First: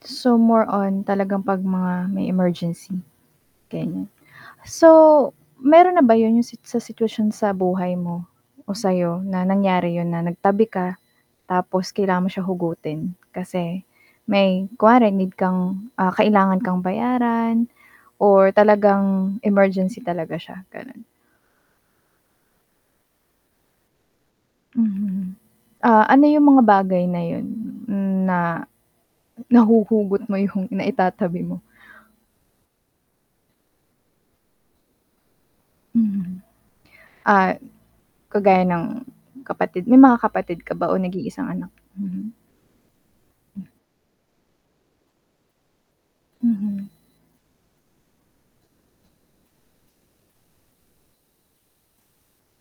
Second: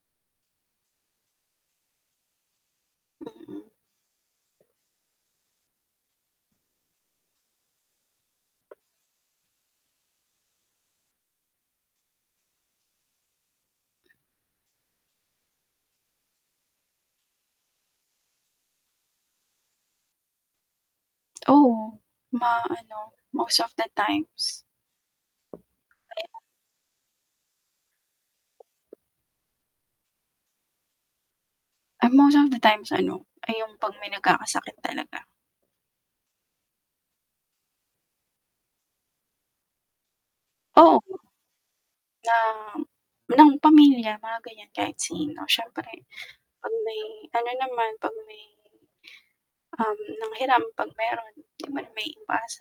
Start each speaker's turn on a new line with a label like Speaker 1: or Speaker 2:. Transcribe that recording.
Speaker 1: So, more on talagang 'pag mga may emergency,
Speaker 2: Mm.
Speaker 1: ganyan. So, meron na ba yun yung sit sa sitwasyon sa buhay mo o sa'yo na nangyari yun na nagtabi ka tapos kailangan mo siya hugutin kasi may kunwari need kang, ah, kailangan kang bayaran or talagang emergency talaga siya, gano'n.
Speaker 2: Oo, ma ano, most of the times.
Speaker 1: Mhm. Ah, ano
Speaker 2: [unintelligible]
Speaker 1: yung mga bagay na yun na nahuhugot mo yung naitatabi mo?
Speaker 2: Ah, most of the times ano, ay yung 'pag may nagkakasakit talaga.
Speaker 1: Mhm. Ah, kagaya ng kapatid may mga kapatid ka ba
Speaker 2: Oo.
Speaker 1: o nag-iisang anak, mhm.
Speaker 2: Na ng
Speaker 1: Hmm.
Speaker 2: pamilya mga ganyan kahit sino siyempre 'pag
Speaker 1: Mhm.
Speaker 2: may ano naman, 'pag may um, nanghiram 'pag meron, di mo naman maiiwasan.